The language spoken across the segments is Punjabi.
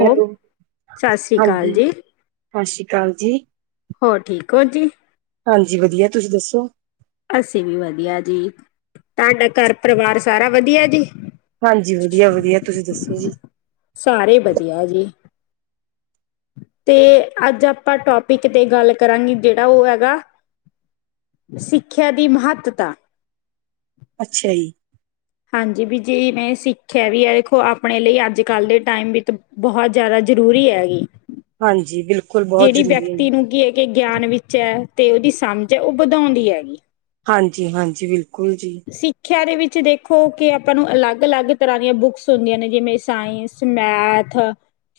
ਹੈਲੋ ਸਤਿ ਸ੍ਰੀ ਅਕਾਲ ਹਾਂਜੀ, ਜੀ, ਸਤਿ ਸ੍ਰੀ ਅਕਾਲ ਜੀ। ਹੋਰ ਠੀਕ ਹੋ ਜੀ। ਹਾਂਜੀ ਵਧੀਆ ਤੁਸੀਂ ਦੱਸੋ ਅਸੀਂ ਵੀ ਵਧੀਆ ਜੀ, ਤੁਹਾਡਾ ਘਰ ਪਰਿਵਾਰ ਸਾਰਾ ਵਧੀਆ ਜੀ। ਹਾਂਜੀ, ਵਧੀਆ ਵਧੀਆ ਤੁਸੀਂ ਦੱਸੋ ਜੀ। ਸਾਰੇ ਵਦੀਆਂ ਜੀ। ਤੇ ਅੱਜ ਆਪਾਂ ਟੋਪਿਕ ਤੇ ਗੱਲ ਕਰਾਂਗੇ ਜਿਹੜਾ ਉਹ ਹੈਗਾ। ਸਿੱਖਿਆ ਦੀ ਮਹੱਤਤਾ। ਅੱਛਾ, ਜੀ। ਹਾਂਜੀ ਜੀ ਮੈਂ ਸਿੱਖਿਆ ਵੀ ਹੈ ਦੇਖੋ ਆਪਣੇ ਲਈ ਅੱਜ ਕੱਲ੍ਹ ਦੇ ਟਾਈਮ ਵਿੱਚ। ਬਹੁਤ ਜ਼ਰੂਰੀ ਹੈਗੀ। ਹਾਂਜੀ, ਬਿਲਕੁਲ। ਬਹੁਤ ਜਿਹੜੀ ਜ਼ਰੂਰੀ ਹੈ ਵਿਅਕਤੀ ਜੀ। ਨੂੰ ਕੀ ਕੀ ਹੇ ਵੀਗਿਆਨ ਵਿੱਚ ਹੈ ਤੇ ਉਹਦੀ ਸਮਝ ਹੈ ਉਹ ਵਧਾਉਂਦੀ ਹੈਗੀ। ਹਾਂਜੀ ਹਾਂਜੀ, ਬਿਲਕੁਲ ਜੀ। ਸਿੱਖਿਆ ਦੇ ਵਿੱਚ ਦੇਖੋ ਕਿ ਆਪਾਂ ਨੂੰ ਅਲੱਗ ਅਲੱਗ ਤਰ੍ਹਾਂ ਦੀਆਂ ਬੁੱਕਸ ਹੁੰਦੀਆਂ ਨੇ ਜਿਵੇਂ ਸਾਇੰਸ। ਮੈਥ,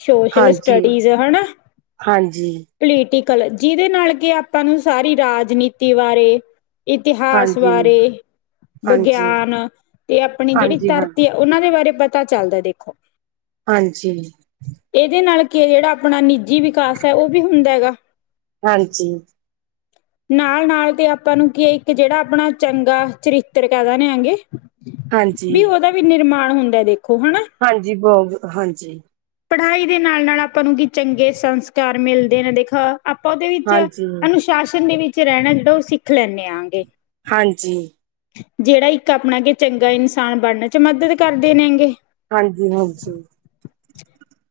ਸੋਸ਼ਲ ਹਾਂਜੀ-ਹਾਂਜੀ, ਸਟਡੀਜ਼ ਹੈਨਾਂ। ਹਾਂਜੀ। ਪੋਲਿਟੀਕਲ ਜਿਹਦੇ ਨਾਲ ਕਿ ਆਪਾਂ ਨੂੰ ਸਾਰੀ ਰਾਜਨੀਤੀ ਬਾਰੇ। ਇਤਿਹਾਸ ਬਾਰੇ ਹਾਂਜੀ, ਹਾਂਜੀ ਵਿਗਿਆਨ ਤੇ ਆਪਣੀ ਜਿਹੜੀ ਹਾਂਜੀ ਹਾਂ, ਧਰਤੀ। ਉਹਨਾਂ, ਦੇ ਬਾਰੇ ਪਤਾ ਚੱਲਦਾ ਦੇਖੋ। ਹਾਂਜੀ। ਇਹਦੇ ਨਾਲ ਕਿ ਜਿਹੜਾ ਆਪਣਾ ਨਿੱਜੀ ਵਿਕਾਸ, ਹੈ ਉਹ ਵੀ ਹੁੰਦਾ ਹੈਗਾ। ਹਾਂਜੀ। ਨਾਲ ਨਾਲ ਤੇ ਆਪਾਂ ਨੂੰ ਕੀ ਇੱਕ ਜਿਹੜਾ ਆਪਣਾ ਚੰਗਾ। ਚਰਿੱਤਰ ਕਹਿ ਦੇ ਨੇ ਹੈਗੇ ਹਾਂਜੀ। ਵੀ ਉਹਦਾ ਵੀ ਨਿਰਮਾਣ ਹੁੰਦਾ ਦੇਖੋ ਹਨਾ। ਹਾਂਜੀ ਬਹੁ ਹਾਂਜੀ। ਪੜ੍ਹਾਈ ਦੇ ਨਾਲ ਨਾਲ ਅਪਾ ਨੂੰ ਵੀ ਚੰਗੇ ਸੰਸਕਾਰ ਮਿਲਦੇ ਨੇ ਦੇਖੋ। ਆਪਾਂ ਉਹਦੇ ਵਿੱਚ ਹਾਂਜੀ, ਅਨੁਸ਼ਾਸਨ ਦੇ ਵਿੱਚ ਰਹਿਣਾ ਉਹ ਸਿੱਖ ਲੈਆਂਗੇ। ਹਾਂਜੀ। ਜਿਹੜਾ ਇੱਕ ਆਪਣਾ ਕੇ ਚੰਗਾ ਇਨਸਾਨ ਬਣਨ ਚ ਮਦਦ ਕਰਦੇਨ ਗੇ। ਹਾਂਜੀ ਹਾਂਜੀ।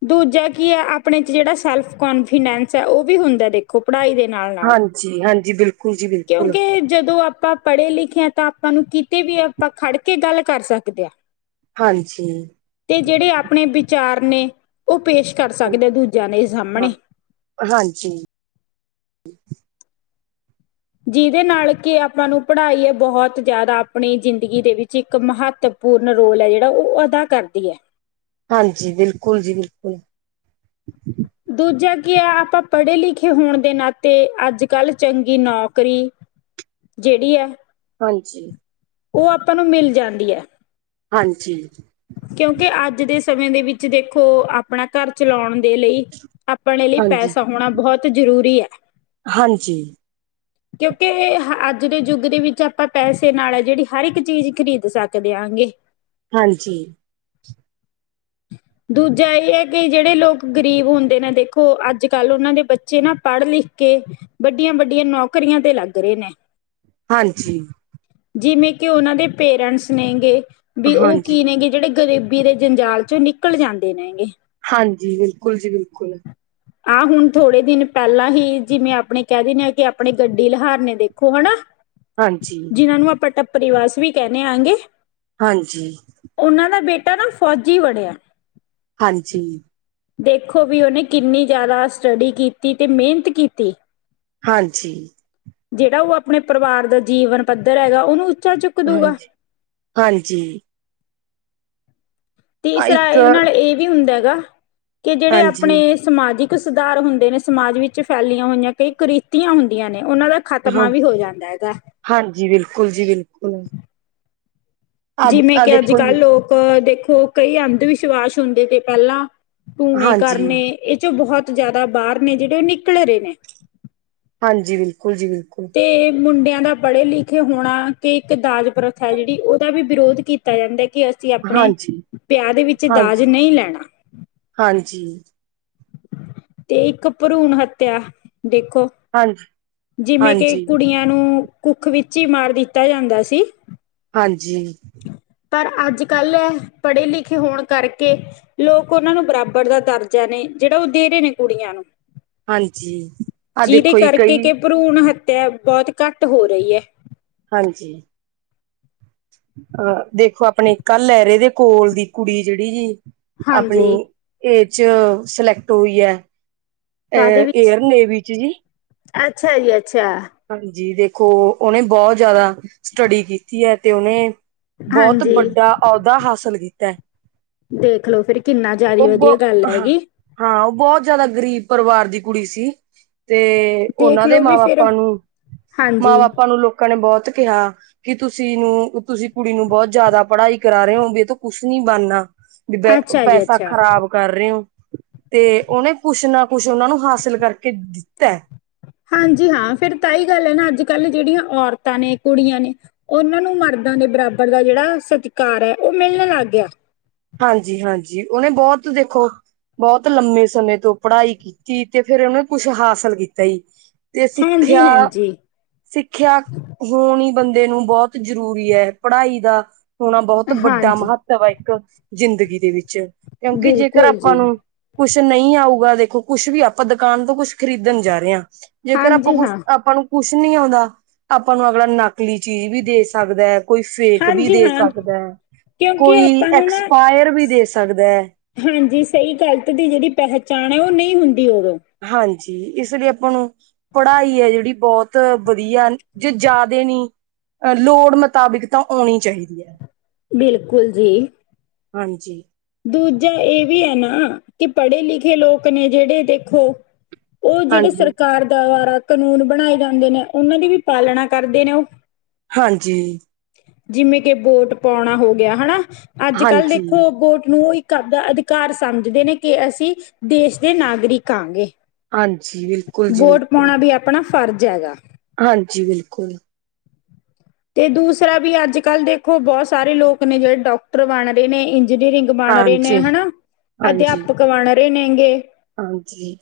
ਦੂਜਾ ਕੀ ਹੈ ਆਪਣੇ ਚ ਜਿਹੜਾ ਸੈਲਫ਼ ਕੰਫੀਡੈਂਸ ਹੈ ਉਹ ਵੀ ਹੁੰਦਾ ਦੇਖ। ਓ ਪੜ੍ਹਾਈ ਦੇ ਨਾਲ ਨਾਲ ਹਾਂਜੀ-ਹਾਂਜੀ ਬਿਲਕੁਲ ਜੀ ਬਿਲਕੁਲ, ਕਿਉਂਕਿ ਜਦੋਂ ਆਪਾਂ। ਪੜ੍ਹੇ- ਲਿਖੇ ਆ ਤਾਂ ਆਪਾਂ ਨੂੰ ਕਿਤੇ ਵੀ ਆਪਾਂ ਖੜ ਕੇ ਗੱਲ ਕਰ ਸਕਦੇ ਆ। ਹਾਂਜੀ। ਤੇ ਜਿਹੜੇ ਆਪਣੇ ਵਿਚਾਰ ਨੇ ਉਹ ਪੇਸ਼ ਕਰ ਹਾਂਜੀ ਸਕਦੇ ਦੂਜਿਆਂ ਦੇ ਹਾਂ, ਸਾਹਮਣੇ। ਹਾਂਜੀ। ਜਿਹਦੇ ਨਾਲ ਕਿ ਆਪਾਂ ਨੂੰ ਪੜ੍ਹਾਈ ਹੈ ਬਹੁਤ ਜ਼ਿਆਦਾ ਆਪਣੀ ਜ਼ਿੰਦਗੀ ਦੇ ਵਿੱਚ ਇੱਕ ਮਹੱਤਵ। ਪੂਰਨ ਰੋਲ ਹੈ ਜਿਹੜਾ, ਉਹ ਅਦਾ ਕਰਦੀ ਹੈ। ਹਾਂਜੀ ਬਿਲਕੁੱਲ ਜੀ ਬਿਲਕੁੱਲ। ਦੂਜਾ ਕੀ ਆ ਆਪਾਂ ਪੜ੍ਹੇ ਲਿਖੇ ਹੋਣ ਦੇ ਨਾਲੇ ਅੱਜ ਕੱਲ੍ਹ ਚੰਗੀ ਨੌਕਰੀ। ਜਿਹੜੀ ਆ। ਹਾਂਜੀ। ਉਹ ਆਪਾਂ ਨੂੰ ਮਿਲ ਜਾਂਦੀ ਆ। ਹਾਂਜੀ। ਕਿਉਂਕਿ ਅੱਜ ਦੇ ਸਮੇਂ ਦੇ ਵਿੱਚ ਦੇਖੋ ਆ। ਆਪਣਾ ਘਰ ਚਲਾਉਣ ਦੇ ਲਈ ਆਪਣੇ ਲਈ ਹਾਂਜੀ, ਪੇਸ਼ਾ ਹੋਣਾ ਬਹੁਤ ਜ਼ਰੂਰੀ ਆ। ਹਾਂਜੀ। ਕਿਉਂਕਿ ਅੱਜ ਦੇ ਯੁੱਗ ਦੇ ਵਿੱਚ ਆਪਾਂ ਪੈਸੇ ਨਾਲ ਹੈ ਜਿਹੜੀ ਹਰ ਇੱਕ ਚੀਜ਼ ਖਰੀਦ ਸਕਦੇ ਆ ਗੇ। ਹਾਂਜੀ। ਦੂਜਾ ਇਹ ਹੈ ਕਿ ਜਿਹੜੇ ਲੋਕ ਗਰੀਬ ਹੁੰਦੇ ਨੇ ਦੇਖੋ ਅੱਜ ਕੱਲ੍ਹ ਉਹਨਾਂ ਦੇ ਬੱਚੇ ਨਾ ਪੜ੍ਹ ਲਿਖ ਕੇ ਵੱਡੀਆਂ ਵੱਡੀਆਂ ਨੌਕਰੀਆਂ ਤੇ ਲੱਗ ਰਹੇ ਨੇ। ਹਾਂਜੀ, ਜਿਵੇਂ ਕਿ ਉਹਨਾਂ ਦੇ ਪੇਰੈਂਟਸ ਨੇਗੇ ਵੀ ਉਹ ਹਾਂਜੀ, ਗੇ ਜਿਹੜੇ ਗਰੀਬੀ ਦੇ ਜੰਜਾਲ ਚੋਂ ਨਿਕਲ ਜਾਂਦੇ ਨੇ ਹੈਗੇ ਹਾਂਜੀ ਬਿਲਕੁਲ ਜੀ ਬਿਲਕੁਲ ਆਹ ਹੁਣ ਥੋੜੇ ਦਿਨ ਪਹਿਲਾਂ ਹੀ ਜਿਵੇਂ ਆਪਣੇ ਕਹਿ ਦਿੰਦੇ ਆਾਂ ਕਿ ਆਪਣੇ ਗੱਡੀ ਲਹਾਰ ਨੇ ਦੇਖੋ ਹਨਾ ਹਾਂਜੀ, ਜਿਨਾਂ ਨੂੰ ਆਪਾਂ ਟੱਪਰੀ ਵਾਸ ਵੀ ਕਹਿੰਦੇ ਆਂਗੇ ਹਾਂਜੀ। ਉਹਨਾਂ ਦਾ ਬੇਟਾ ਨਾ ਫੌਜੀ ਬਣਿਆ ਹਾਂਜੀ। ਦੇਖੋ ਵੀ ਉਹਨੇ ਕਿੰਨੀ ਜ਼ਿਆਦਾ ਸਟੱਡੀ ਕੀਤੀ ਤੇ ਮਿਹਨਤ ਕੀਤੀ। ਹਾਂਜੀ। ਜਿਹੜਾ ਉਹ ਆਪਣੇ ਪਰਿਵਾਰ ਦਾ ਜੀਵਨ ਪੱਧਰ ਹੈਗਾ ਉਹਨੂੰ ਉੱਚਾ ਚੁੱਕ ਦੂਗਾ ਹਾਂਜੀ ਹਾਂਜੀ। ਆ ਤੀਸਰਾ ਇੱਕ ਇਹਦੇ ਨਾਲ ਇਹ ਵੀ ਹੁੰਦਾ ਗਾ ਕਿ ਜਿਹੜੇ ਹਾਂਜੀ ਆਪਣੇ ਸਮਾਜਿਕ ਸੁਧਾਰ ਹੁੰਦੇ ਨੇ ਸਮਾਜ ਵਿੱਚ ਫੈਲੀਆਂ ਹੋਈਆਂ ਕਈ ਕਰਿਤੀਆਂ ਹੁੰਦੀਆਂ ਨੇ ਉਹਨਾਂ ਦਾ ਹਾਂ ਖ਼ਤਮਾ ਵੀ ਹੋ ਜਾਂਦਾ ਹੈਗਾ। ਹਾਂਜੀ ਬਿਲਕੁਲ ਜੀ ਬਿਲਕੁਲ ਆ ਜਿਵੇਂ ਆ ਕਿ ਅੱਜ ਦੇਖੋ ਜੀ ਕੱਲ੍ਹ ਲੋਕ ਅਹ ਦੇਖੋ ਕਈ ਅੰਧ ਵਿਸ਼ਵਾਸ ਹੁੰਦੇ ਤੇ ਪਹਿਲਾਂ ਟੂਣੇ ਹਾਂਜੀ, ਕਰਨੇ। ਇਹ ਚੋਂ ਬਹੁਤ ਜਿਆਦਾ ਬਾਹਰ ਨੇ ਜਿਹੜੇ ਉਹ ਨਿਕਲ ਰਹੇ ਨੇ। ਹਾਂਜੀ ਬਿਲਕੁਲ ਜੀ ਬਿਲਕੁਲ। ਤੇ ਮੁੰਡਿਆਂ ਦਾ ਪੜ੍ਹੇ ਲਿਖੇ ਹੋਣਾ ਕਿ ਇੱਕ ਦਾਜ ਪ੍ਰਥਾਹੈ ਜਿਹੜੀ ਉਹਦਾ ਵੀ ਵਿਰੋਧ ਕੀਤਾ ਦਿੱਤਾ ਜਾਂਦਾ ਕਿ ਅਸੀਂ ਆਪਣੇ ਹਾਂਜੀ, ਵਿਆਹ ਦੇ ਵਿੱਚ ਦਾਜ ਹਾਂਜੀ, ਨਹੀਂ ਲੈਣਾ ਹਾਂਜੀ ਤੇ ਇੱਕ ਭਰੂਣ ਹੱਤਿਆ ਦੇਖੋ ਹਾਂਜੀ, ਜਿਵੇਂ ਕਿ ਹਾਂਜੀ, ਕੁੜੀਆਂ ਨੂੰ ਕੁੱਖ ਵਿੱਚ ਹੀ ਮਾਰ ਦਿੱਤਾ ਜਾਂਦਾ ਸੀ। ਹਾਂਜੀ, ਪਰ ਅੱਜ ਕੱਲ੍ਹ ਹੈ ਪੜ੍ਹੇ ਲਿਖੇ ਹੋਣ ਕਰਕੇ। ਲੋਕ ਉਹਨਾਂ ਨੂੰ ਬਰਾਬਰ ਦਾ ਦਰਜਾ ਨੇ ਜਿਹੜਾ ਉਹ ਦੇ ਰਹੇ ਨੇ ਕੁੜੀਆਂ ਨੂੰ। ਹਾਂਜੀ ਆਹ ਜਿਹਦੇ ਦੇਖੋ ਜੀ ਕਰਕੇ ਕਈ ਕਿ ਭਰੂਣ ਹੱਤਿਆ ਬਹੁਤ ਘੱਟ ਹੋ ਰਹੀ ਹੈ। ਹਾਂਜੀ ਅਹ ਦੇਖੋ ਆਪਣੇ ਕ ਲਹਿਰੇ ਦੇ ਕੋਲ ਦੀ ਕੁੜੀ ਜਿਹੜੀ ਜੀ ਆਪਣੀ ਹਾਂਜੀ ਇਹ ਚ ਸਲੈਕਟ ਹੋਈ ਹੈ ਕਾਹਦੇ ਵਿੱਚ ਏਅਰ ਨੇਵੀ ਚ ਜੀ ਅੱਛਾ ਜੀ ਅੱਛਾ ਹਾਂਜੀ ਦੇਖੋ ਉਹਹਨੇ ਬਹੁਤ ਜ਼ਿਆਦਾ ਸਟੱਡੀ ਕੀਤੀ ਹੈ ਤੇ ਉਹਨੇ ਬਹੁਤ ਹਾਂਜੀ ਵੱਡਾ ਅਹੁਦਾ ਹਾਸਲ ਕੀਤਾ ਹੈ ਦੇਖਲੋ ਫੇਿਰ ਕਿੰਨਾ ਜ਼ਿਆਦਾ ਉਹ ਬ ਵਧੀਆ ਗੱਲ ਹਾਂ ਹੈਗੀ ਹਾਂ ਉਹ ਬਹੁਤ ਜ਼ਿਆਦਾ ਗਰੀਬ ਪਰਿਵਾਰ ਦੀ ਕੁੜੀ ਸੀ ਤੇ ਉਹਨਾਂ ਦੇ ਦੇਖਲੋ ਮਾਂ ਵੀ ਬਾਪ ਫਿਰ ਸਾਨੂੰ ਮਾਂ ਹਾਂਜੀ ਬਾਪਾਂ ਨੂੰ ਲੋਕਾਂ ਨੇ ਬਹੁਤ ਕਿਹਾ ਕਿ ਤੁਸੀਂ ਨੂੰ ਤੁਸੀਂ ਕੁੜੀ ਨੂੰ ਬਹੁਤ ਜ਼ਿਆਦਾ ਪੜ੍ਹਾਈ ਕਰਾ ਰਹੇ ਹੋ ਵੀ ਤਾਂ ਕੁਛ ਨੀ ਬਣਨਾ ਅੱਛਾ ਜੀ ਪੈਸਾ ਅੱਛਾ ਖਰਾਬ ਕਰ ਰਹੇ ਹੋ ਤੇ ਉਹਨੇ ਕੁਛ ਨਾ ਕੁਛ ਉਹਨਾ ਨੂੰ ਹਾਸਿਲ ਕਰਕੇ ਦਿੱਤਾ। ਹਾਂਜੀ ਹਾਂ ਫੇਿਰ ਤਾਂ ਹੀ ਗੱਲ ਹੈ ਨਾ ਅੱਜ ਕੱਲ ਜਿਹੜੀਆਂ ਔਰਤਾਂ ਨੇ ਕੁੜੀਆਂ ਨੇ। ਉਹਨਾਂ ਨੂੰ ਮਰਦਾਂ ਦੇ ਬਰਾਬਰ ਦਾ ਜਿਹੜਾ ਸਤਿਕਾਰ ਹੈ ਉਹ ਮਿਲਣ ਲੱਗ ਗਿਆ ਹਾਂਜੀ ਹਾਂਜੀ ਉਹਨੇ ਬਹੁਤ ਦੇਖੋ ਬਹੁਤ ਲੰਮੇ ਸਮੇਂ ਤੋਂ ਪੜ੍ਹਾਈ ਕੀਤੀ ਤੇ ਫੇਰ ਉਹਨੇ ਕੁਛ ਹਾਸਿਲ ਕੀਤਾ ਈ। ਤੇ ਹਾਂਜੀ ਸਿੱਖਿਆ ਹਾਂਜੀ ਸਿੱਖਿਆ ਹੋਣੀ ਬੰਦੇ ਨੂੰ ਬਹੁਤ ਜ਼ਰੂਰੀ ਐ ਪੜ੍ਹਾਈ ਦਾ ਹੋਣਾ ਬਹੁਤ ਵੱਡਾ ਹਾਂਜੀ ਮਹੱਤਵ ਐ ਇੱਕ ਜ਼ਿੰਦਗੀ ਦੇ ਵਿੱਚ ਕਿਉਂਕਿ ਜੇਕਰ ਬਿਲਕੁਲ ਆਪਾਂ ਜੀ ਨੂੰ ਕੁਛ ਨਹੀਂ ਆਊਗਾ ਦੇਖੋ, ਕੁਛ ਵੀ ਆਪਾਂ ਦੁਕਾਨ ਤੋਂ ਕੁੱਛ ਖਰੀਦਣ ਜਾ ਰਹੇ ਅ ਜੇਕਰ ਆਪਾਂ ਹਾਂਜੀ ਕੁਛ ਹਾਂ ਆਪਾਂ ਨੂੰ ਕੁਛ ਨੀ ਆਉਂਦਾ, ਆਪਾਂ ਨੂੰ ਅਗਲਾ ਨਕਲੀ ਚੀਜ਼ ਵੀ ਦੇ ਸਕਦਾ। ਕੋਈ ਫੇਕ ਵੀ ਹਾਂਜੀ ਦੇ ਹਾਂ ਸਕਦਾ ਐ, ਕਿਉਂਕਿ ਕੋਈ ਆਪਾਂ ਨੂੰ ਨਾ ਐਕਸਪਾਇਰ ਵੀ ਦੇ ਸਕਦਾ ਐ। ਹਾਂਜੀ, ਸਹੀ ਗਲਤ ਦੀ ਜਿਹੜੀ ਪਹਿਚਾਣ ਏ ਉਹ ਨਹੀਂ ਹੁੰਦੀ ਉਦੋਂ। ਹਾਂਜੀ ਇਸ ਲਈ ਆਪਾਂ ਨੂੰ ਪੜ੍ਹਾਈ ਹੈ ਜਿਹੜੀ ਬਹੁਤ ਵਧੀਆ ਜੇ ਜ਼ਿਆਦੇ ਨੀ ਅ ਲੋੜ ਮੁਤਾਬਿਕ ਤਾਂ ਆਉਣੀ ਚਾਹੀਦੀ ਹੈ। ਬਿਲਕੁਲ ਜੀ। ਹਾਂਜੀ। ਦੂਜਾ ਇਹ ਵੀ ਹੈ ਨਾ ਕਿ ਪੜ੍ਹੇ ਲਿਖੇ ਲੋਕ ਨੇ ਜਿਹੜੇ ਦੇਖੋ ਉਹ ਜਿਹੜੇ ਹਾਂਜੀ, ਸਰਕਾਰ ਦੁਆਰਾ ਕਾਨੂੰਨ ਬਣਾਏ ਜਾਂਦੇ ਨੇ ਉਹਨਾਂ ਦੀ ਵੀ ਪਾਲਣਾ ਕਰਦੇ ਨੇ ਉਹ ਹਾਂਜੀ। ਜਿਵੇਂ ਕਿ ਬੋਟ ਪਾਉਣਾ ਹੋ ਗਿਆ ਹਨਾ ਅੱਜ ਕੱਲ੍ਹ ਹਾਂਜੀ, ਦੇਖੋ ਬੋਟ ਨੂੰ ਇੱਕ ਕ ਦਾ ਅਧਿਕਾਰ ਸਮਝਦੇ ਨੇ ਕਿ ਅਸੀਂ ਦੇਸ਼ ਦੇ ਨਾਗਰਿਕ ਆਾਂਗੇ ਹਾਂਜੀ, ਬਿਲਕੁਲ ਜੀ ਵੋਟ ਬਿਲਕੁਲ। ਪਾਉਣਾ ਵੀ ਆਪਣਾ ਫਰਜ਼ ਹੈਗਾ। ਹਾਂਜੀ ਬਿਲਕੁਲ। ਤੇ ਦੂਸਰਾ ਵੀ ਅੱਜ ਕੱਲ ਦੇਖੋ ਬਹੁਤ ਸਾਰੇ ਲੋਕ ਨੇ ਜਿਹੜੇ ਡਾਕਟਰ ਬਣ ਰਹੇ ਨੇ ਇੰਜੀਨੀਅਰਿੰਗ ਬਣ ਰਹੇ ਨੇ ਹਾਂਜੀ, ਹਨਾ, ਹਾਂਜੀ, ਅਧਿਆਪਕ ਬਣ ਰਹੇ ਨੇ ਗੇ। ਹਾਂਜੀ।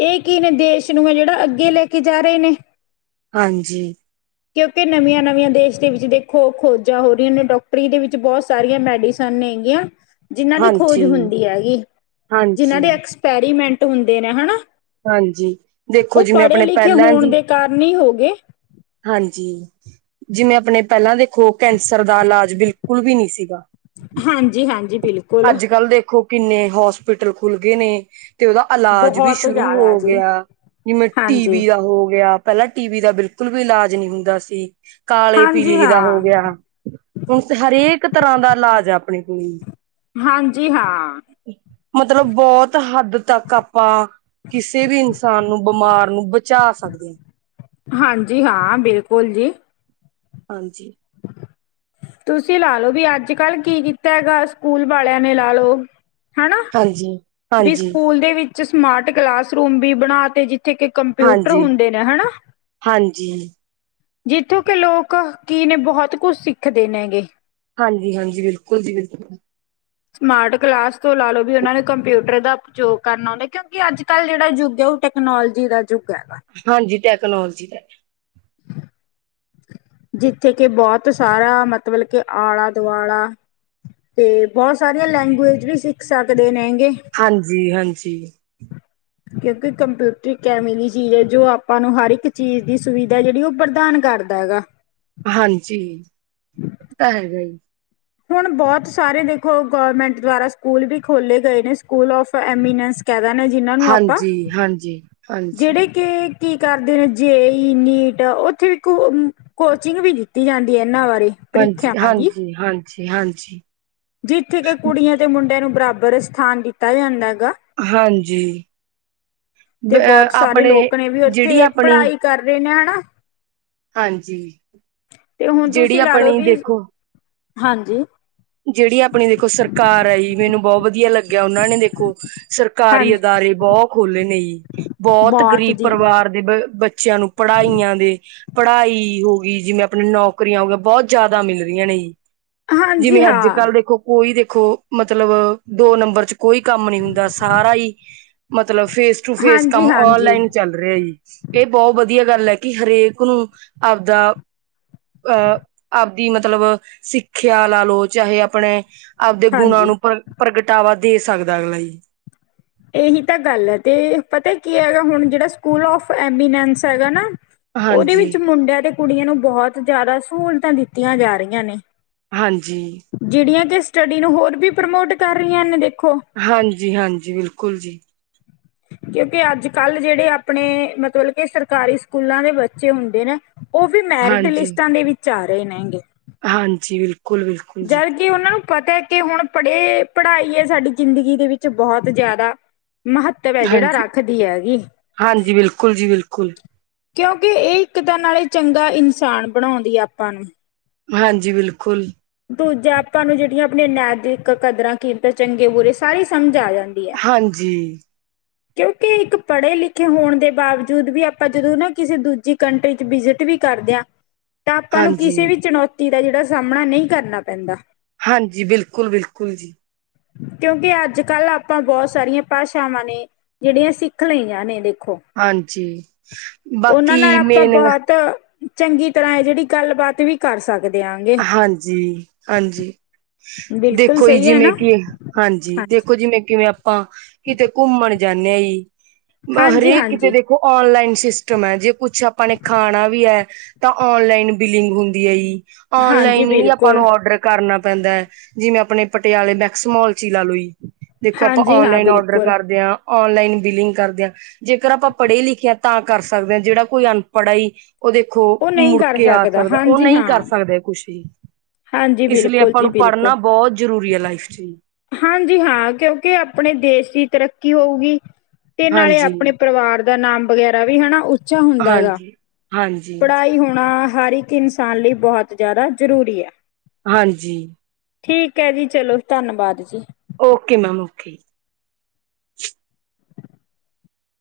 ਇਹ ਕੀ ਨੇ ਦੇਸ਼ ਨੇ ਜਿਹੜਾ ਅੱਗੇ ਲੈ ਕੇ ਜਾ ਰਹੇ ਨੇ। ਹਾਂਜੀ। ਕਿਉਂਕਿ ਨਵੀਆਂ ਨਵਂ ਨੀਆ ਦੇਸ਼ ਦੇ ਵਿੱਚ ਦੇਖੋ ਖੋਜਾਂ ਹੋ ਰਹੀਆਂ ਨੇ, ਡਾਕਟਰੀ ਦੇ ਵਿੱਚ ਬਹੁਤ ਸਾਰੀਆਂ ਮੈਡੀਸਨ ਨੇ ਹੈਗੀਆਂ। ਜਿੰਨਾਂ ਦੀ ਖੋਜ ਹਾਂਜੀ, ਹੁੰਦੀ ਹੈਗੀ, ਜਿੰਨਾਂ ਹਾਂਜੀ, ਦੇ ਐਕਸਪੈਰੀਮੈਂਟ ਹੁੰਦੇ ਨੇ ਹਨਾ? ਹਾਂਜੀ, ਦੇਖੋ ਉਹ ਜਿਵੇਂ ਪੜ੍ਹੇ ਆਪਣੇ ਲਿਖੇ ਪਹਿਲਾਂ ਹੋਣ ਦੀ ਦੇ ਕਾਰਨ ਈ ਹੋ ਗਏ। ਹਾਂਜੀ, ਜਿਵੇਂ ਆਪਣੇ ਪਹਿਲਾਂ ਦੇਖੋ ਕੈਂਸਰ ਦਾ ਇਲਾਜ ਬਿਲਕੁਲ ਵੀ ਨੀ ਸੀਗਾ। ਹਾਂਜੀ ਹਾਂਜੀ ਬਿਲ ਅੱਜ ਕੱਲ੍ਹ ਦੇਖੋ ਕਿੰਨੇ ਹੋਸਪਿਟਲ ਖੁੱਲ੍ਹ ਗਏ ਨੇ। ਤੇ ਉਹਦਾ ਐਲਾਜ ਵੀ ਬਹੁਤ ਸ਼ੁਰੂ ਜ਼ਿਆਦਾ ਹੋ ਜੀ ਗਿਆ, ਜਿਵੇਂ ਟੀ ਹਾਂਜੀ ਬੀ ਦਾ ਹੋ ਗਿਆ। ਪਹਿਲਾਂ ਟੀ ਬੀ ਦਾ ਬਿਲਕੁਲ ਵੀ ਇਲਾਜ ਨਹੀਂ ਹੁੰਦਾ ਸੀ, ਕਾਲੇ ਹਾਂਜੀ ਪੀਲੀਏ ਦਾ ਹੋ ਹਾਂ ਗਿਆ। ਹੁਣ ਤੇ ਹਰੇਕ ਤਰ੍ਹਾਂ ਦਾ ਇਲਾਜ ਆ ਆਪਣੇ ਕਨੀ ਹਾਂਜੀ ਹਾਂ। ਮਤਲਬ ਬਹੁਤ ਹੱਦ ਤੱਕ ਆਪਾਂ ਕਿਸੇ ਵੀ ਇਨਸਾਨ ਨੂੰ ਬਿਮਾਰ ਨੂੰ ਬਚਾ ਸਕਦੇ ਆ। ਹਾਂਜੀ ਹਾਂ ਬਿਲਕੁਲ ਜੀ। ਹਾਂਜੀ। ਤੁਸੀਂ ਲਾ ਲੋ ਵੀ ਅੱਜ ਕੱਲ ਕੀ ਕੀਤਾ ਗਾ ਸਕੂਲ ਵਾਲਿਆਂ ਨੇ ਲਾ ਲਓ ਹਨਾ। ਹਾਂਜੀ। ਬਈ ਹਾਂਜੀ ਸਕੂਲ ਦੇ ਵਿੱਚ ਸਮਾਰਟ ਕਲਾਸਰੂਮ ਵੀ ਬਣਾ ਤੇ ਜਿੱਥੇ ਕਿ ਕੰਪਿਊਟਰ ਹਾਂਜੀ ਹੁੰਦੇ ਨੇ ਹਨਾ? ਹਾਂਜੀ ਜਿੱਥੋਂ ਕਿ ਲੋਕ ਕੀ ਨੇ ਬਹੁਤ ਕੁਛ ਸਿੱਖਦੇ ਨੇ ਗੇ। ਹਾਂਜੀ ਹਾਂਜੀ ਬਿਲਕੁਲ ਜੀ ਬਿਲਕੁਲ। ਸਮਾਰਟ ਕਲਾਸ ਤੋਂ ਲਾ ਲਓ ਵੀ ਉਹਨਾਂ ਨੂੰ ਕੰਪਿਊਟਰ ਦਾ ਉਪਯੋਗ ਕਰਨਾ ਆਉਦਾ ਕਿਉਂਕਿ ਅੱਜ ਕੱਲ੍ਹ ਜਿਹੜਾ ਯੁੱਗ ਐ ਉਹ ਟੈਕ ਕਨੋਲੋਜੀ ਦਾ ਯੁੱਗ ਹੈਗਾ। ਹਾਂਜੀ ਟੈਕਨੋਲੋਜੀ ਦਾ ਜਿੱਥੇ ਕਿ ਬਹੁਤ ਸਾਰਾ, ਮਤਲਬ ਕੇ ਆਲਾ- ਦੁਆਲਾ ਤੇ ਬਹੁਤ ਸਾਰੀਆਂ ਲੈਂਗੁਏਜ ਵੀ ਸਿੱਖ ਸਕਦੇ ਨੇ ਹੈਗੇ ਹਾਂਜੀ- ਹਾਂਜੀ ਕਿਉਂਕਿ ਕੰਪਿਊਟਰ ਇੱਕ ਐਵੇਂ ਚੀਜ਼ ਹੈ ਜੋ ਆਪਾਂ ਨੂੰ ਹਰ ਇੱਕ ਚੀਜ਼ ਦੀ ਸੁਵਿਧਾ ਜਿਹੜੀ ਉਹ ਪ੍ਰਦਾਨ ਕਰ ਹੈਗਾ ਹਾਂਜੀ, ਤਾਂ ਹੈਗਾ ਹੀ ਹੁਣ ਬਹੁਤ ਸਾਰੇ ਦੇਖੋ ਗੌਰਮੈਂਟ ਦੁਆਰਾ ਸਕੂਲ ਵੀ ਖੋਲ੍ਹੇ ਗਏ ਨੇ ਸਕੂਲ ਆਫ ਐਮੀਨੈਂਸ ਕਹਿ ਦੇਣਾ ਜਿਹਨਾਂ ਨੂੰ ਆਪਾਂ, ਹਾਂਜੀ ਹਾਂਜੀ ਹਾਂਜੀ ਜਿਹੜੇ ਕਿ ਕੀ ਕਰਦੇ ਨੇ ਜੇਈ, ਨੀਟ ਉੱਥੇ ਵੀ ਕੋਚਿੰਗ ਵੀ ਦਿੱਤੀ ਜਾਂਦੀ ਆ ਇਹਨਾਂ ਬਾਰੇ। ਹਾਂਜੀ- ਪ੍ਰੀਖਿਆਵਾਂ ਦੀ ਹਾਂਜੀ- ਹਾਂਜੀ- ਹਾਂਜੀ। ਜਿੱਥੇ ਕਿ ਕੁੜੀਆਂ ਤੇ ਮੁੰਡਿਆਂ ਨੂੰ ਬਰਾਬਰ ਅਸਥਾਨ ਦਿੱਤਾ ਜਾਂਦਾ ਗਾ। ਹਾਂਜੀ, ਤੇ ਅ ਬਹੁਤ ਸਾਰੇ ਆਪਣੇ ਲੋਕ ਨੇ ਵੀ ਜਿਹੜੀ ਉੱਥੇ ਆਪਣੀ ਪੜ੍ਹਾਈ ਕਰ ਰਹੇ ਨੇ ਹਨਾ। ਹਾਂਜੀ, ਤੇ ਹੁਣ ਜਿਹੜੀ ਤੁਸੀਂ ਲਾ ਲਓ ਆਪਣੀ ਵੀ ਦੇਖੋ ਹਾਂਜੀ। ਜਿਹੜੀ ਆਪਣੀ ਦੇਖੋ ਸਰਕਾਰ ਆਈ, ਮੈਨੂੰ ਬਹੁਤ ਵਧੀਆ ਲੱਗ ਕਿ ਉਹਨਾਂ ਨੇ ਦੇਖੋ ਸਰਕਾਰੀ ਹਾਂਜੀ ਅਦਾਰੇ ਬਹੁਤ ਖੋਲ੍ਹੇ ਨੇ ਜੀ। ਬਹੁਤ ਗਰੀਬ ਪਰਿਵਾਰ ਦੇ ਬ ਬੱਚਿਆਂ ਨੂੰ ਪੜ੍ਹਾਈਆਂ ਦੇ ਪੜ੍ਹਾਈ ਹੋ ਗਈ, ਜਿਵੇਂ ਆਪਣੇ ਨੌਕਰੀਆਂ ਹੋਗੀਆਂ ਬਹੁਤ ਜ਼ਿਆਦਾ ਮਿਲ ਰਹੀਆਂ ਨੇ ਜੀ। ਹਾਂਜੀ ਜਿਵੇਂ ਅੱਜ ਹਾਂ ਕੱਲ੍ਹ ਦੇਖੋ ਕੋਈ ਦੇਖੋ, ਮਤਲਬ ਦੋ ਨੰਬਰ 'ਚ ਕੋਈ ਕੰਮ ਨੀ ਹੁੰਦਾ, ਸਾਰਾ ਹੀ ਮਤਲਬ ਫੇਸ ਟੂ ਫੇਸ ਹਾਂਜੀ ਕੰਮ ਹਾਂਜੀ ਔਨਲਾਈਨ ਚੱਲਦਾ ਕਰ ਰਿਹਾ ਜੀ, ਇਹ ਬਹੁਤ ਵਧੀਆ ਗੱਲ ਹੈ ਕਿ ਹਰੇਕ ਨੂੰ ਆਪਦਾ ਅਹ, ਆਪਦੀ ਮਤਲਬ ਸਿੱਖਿਆ ਲਾ ਲਓ ਚਾਹੇ ਆਪਣੇ, ਆਪਦੇ ਗੁਣਾਂ ਹਾਂਜੀ ਨੂੰ ਪ੍ਰਗਟਾਵਾ ਦੇ ਸਕਦਾ ਅਗਲਾ ਜੀ ਇਹੀ ਤਾਂ ਗੱਲ ਹੈ ਤੇ ਪਤਾ ਕੀ ਹੈਗਾ ਹੁਣ ਜਿਹੜਾ ਸਕੂਲ ਆਫ ਐਮੀਨੈਂਸ ਹੈਗਾ ਨਾ ਉਹਦੇ ਹਾਂਜੀ ਵਿੱਚ ਮੁੰਡਿਆਂ ਤੇ ਕੁੜੀਆਂ ਨੂੰ ਬਹੁਤ ਜ਼ਿਆਦਾ ਸਹੂਲਤਾਂ ਦਿੱਤੀਆਂ ਜਾ ਰਹੀਆਂ ਨੇ ਹਾਂਜੀ ਜਿਹੜੀਆਂ ਕਿ ਸਟੱਡੀ ਨੂੰ ਹੋਰ ਵੀ ਪ੍ਰਮੋਟ ਕਰ ਰਹੀਆਂ ਨੇ ਦੇਖੋ ਹਾਂਜੀ- ਹਾਂਜੀ ਬਿਲਕੁਲ ਜੀ ਕਿਉਂਕਿ ਅੱਜ ਕੱਲ੍ਹ ਜਿਹੜੇ ਆਪਣੇ, ਮਤਲਬ ਕੇ ਸਰਕਾਰੀ ਸਕੂਲਾਂ ਦੇ ਬੱਚੇ ਹੁੰਦੇ ਨੇ ਉਹ ਵੀ ਮੈਰਿਟ ਹਾਂਜੀ ਲਿਸਟਾਂ ਦੇ ਵਿੱਚ ਆ ਰਹੇ ਨੇ ਹੈਗੇ ਹਾਂਜੀ, ਬਿਲਕੁਲ- ਬਿਲਕੁਲ ਜੀ ਜਰ [unintelligible] ਕਿ ਉਹਨਾਂ ਨੂੰ ਪਤਾ ਹੈ ਕਿ ਹੁਣ ਪੜ੍ਹੇ, ਪੜ੍ਹਾਈ ਹੈ ਸਾਡੀ ਜ਼ਿੰਦਗੀ ਦੇ ਵਿੱਚ ਬਹੁਤ ਜ਼ਿਆਦਾ ਮਹੱਤਵ ਹੈ, ਜਿਹੜਾ ਹਾਂਜੀ ਰੱਖਦੀ ਹੈਗੀ ਹਾਂਜੀ ਬਿਲਕੁਲ ਜੀ ਬਿਲਕੁਲ ਕਿਉਂਕਿ ਇਹ ਇੱਕ ਤਾਂ ਨਾਲੇ ਚੰਗਾ ਇਨਸਾਨ ਬਣਾਉਂਦੀ ਹੈ ਆਪਾਂ ਨੂੰ ਹਾਂਜੀ ਬਿਲਕੁਲ ਦੂਜਾ ਆਪਾਂ ਨੂੰ ਜਿਹੜੀਆਂ ਆਪਣੀਆਂ ਨੈਤਿਕ ਕਦਰਾਂ ਕੀਮਤਾਂ ਚੰਗੇ ਬੁਰੇ ਸਾਰੀ ਸਮਝ ਆ ਜਾਂਦੀ ਹੈ। ਹਾਂਜੀ ਕਿਉਂਕਿ ਇੱਕ ਪੜ੍ਹੇ ਲਿਖੇ ਹੋਣ ਦੇ ਬਾਵਜੂਦ ਵੀ ਆਪਾਂ ਜਦੋਂ ਨਾ ਕਿਸੇ ਦੂਜੀ ਕੰਟਰੀ 'ਚ ਵਿਜਿਟ ਵੀ ਕਰਦੇ ਆਂ ਤਾਂ ਆਪਾਂ ਨੂੰ ਕਿਸੇ ਹਾਂਜੀ, ਵੀ ਚੁਣੌਤੀ ਦਾ ਜਿਹੜਾ ਸਾਹਮਣਾ ਨਹੀਂ ਕਰਨਾ ਪੈਂਦਾ ਹਾਂਜੀ, ਬਿਲਕੁਲ -ਬਿਲਕੁਲ ਜੀ। ਕਿਉਂਕਿ ਅੱਜ ਕੱਲ੍ਹ ਆਪਾਂ ਬਹੁਤ ਸਾਰੀਆਂ ਭਾਸ਼ਾਵਾਂ ਨੇ ਜਿਹੜੀਆਂ ਸਿੱਖ ਲਈਆਂ ਨੇ ਦੇਖੋ। ਹਾਂਜੀ, ਉਹਨਾਂ ਨਾਲ ਬਾਕੀ ਆਪਾਂ ਮੇਨ ਬਹੁਤ ਚੰਗੀ ਤਰ੍ਹਾਂ ਹੈ ਜਿਹੜੀ ਗੱਲਬਾਤ ਵੀ ਕਰ ਸਕਦੇ ਆਂਗੇ। ਹਾਂਜੀ, ਹਾਂਜੀ ਬਿਲਕੁਲ ਦੇਖੋ ਜੀ, ਸਹੀ ਹੈ ਜਿਵੇਂ ਨਾ ਕਿ, ਹਾਂਜੀ, ਦੇਖੋ ਜਿਵੇਂ-ਕਿਵੇਂ ਆਪਾਂ ਕਿਤੇ ਘੁੰਮਣ ਜਾਂਨੇ ਆ ਜੀ। ਬਸ ਹਾਂਜੀ ਹਰੇਕ ਕਿਤੇ ਹਾਂਜੀ ਦੇਖ ਓ ਔਨਲਾਈਨ ਸਿਸਟਮ ਐ ਜੀ, ਕੁੱਛ ਆਪਾ ਨੇ ਖਾਨਾ ਵੀ ਐ। ਤਾਂ ਔਨਲਾਈਨ ਬਿਲਿੰਗ ਹੁੰਦੀ ਹੈ ਈ। ਹਾਂਜੀ ਔਨਲਾਈਨ ਈ ਆਪਾ ਬਿਲਕੁਲ ਨੂੰ ਔਡਰ ਕਰਨਾ ਪੈਂਦਾ। ਜਿਵੇਂ ਆਪਨੇ ਪਟਿਆਲੇ ਮੈਕਸਮੋਲ ਚ' ਈ ਲਾਲੋ ਈ। ਦੇਖੋ, ਆਪਾਂ ਹਾਂਜੀ ਹਾਂ ਔਨਲਾਈਨ ਔਡਰ ਬਿਲਕੁਲ ਕਰਦੇ ਆਂ। ਔਨਲਾਈਨ ਬਿਲਿੰਗ ਕਰਦੇਯਾਂ। ਜੇਕਰ ਆਪਾ ਪੜੇ-ਲਿਖੇ ਆਂ ਤਾਂ ਕੱਰ ਸਕਦੇ ਆਂ, ਜੇੜਾ ਕੋਈ ਅਨਪੱੜ ਐਈ ਓ ਦੇਖੋ, ਉਹ ਨਹੀਂ ਮੁੜ ਕਰ ਕੇ ਆ ਸਕਦਾ, ਓ ਹਾਂਜੀ ਨਈ ਹਾਂ ਕਰ ਸਕਦੇ। ਕੁਛ ਹੀ ਹਾਂਜੀ ਇਸਲਿਏ ਬਿਲਕੁਲ ਆਪਾ ਜੀ ਨੂੰ ਬਿਲਕੁਲ ਪੜਨਾ ਬੋਤ ਜ਼ਰੂਰੀ ਐ ਲਾਈਫ ਚ'। ਹਾਂਜੀ। ਹਾਂ, ਕਿਉਕਿ ਆਪਣੇ ਦੇਸ ਦੀ ਤਰੱਕੀ ਹੋਊਗੀ। ਤੇ ਨਾਲੇ ਹਾਂਜੀ ਆਪਣੇ ਪਰਿਵਾਰ ਦਾ ਨਾਮ ਵਗੈਰਾ ਵੀ ਹਨਾ ਉੱਚਾ ਹੁੰਦਾ ਹੈਗਾ। ਹਾਂਜੀ ਹਾਂਜੀ ਪੜ੍ਹਾਈ ਹੋਣਾ ਹਰ ਇੱਕ ਇੱਕ ਇਨਸਾਨ ਲਈ ਬਹੁਤ ਜ਼ਿਆਦਾ ਜ਼ਰੂਰੀ ਹੈ। ਹਾਂਜੀ। ਠੀਕ ਹੈ ਜੀ ਚਲੋ ਧੰਨਵਾਦ ਜੀ। Okay ma'am, okay.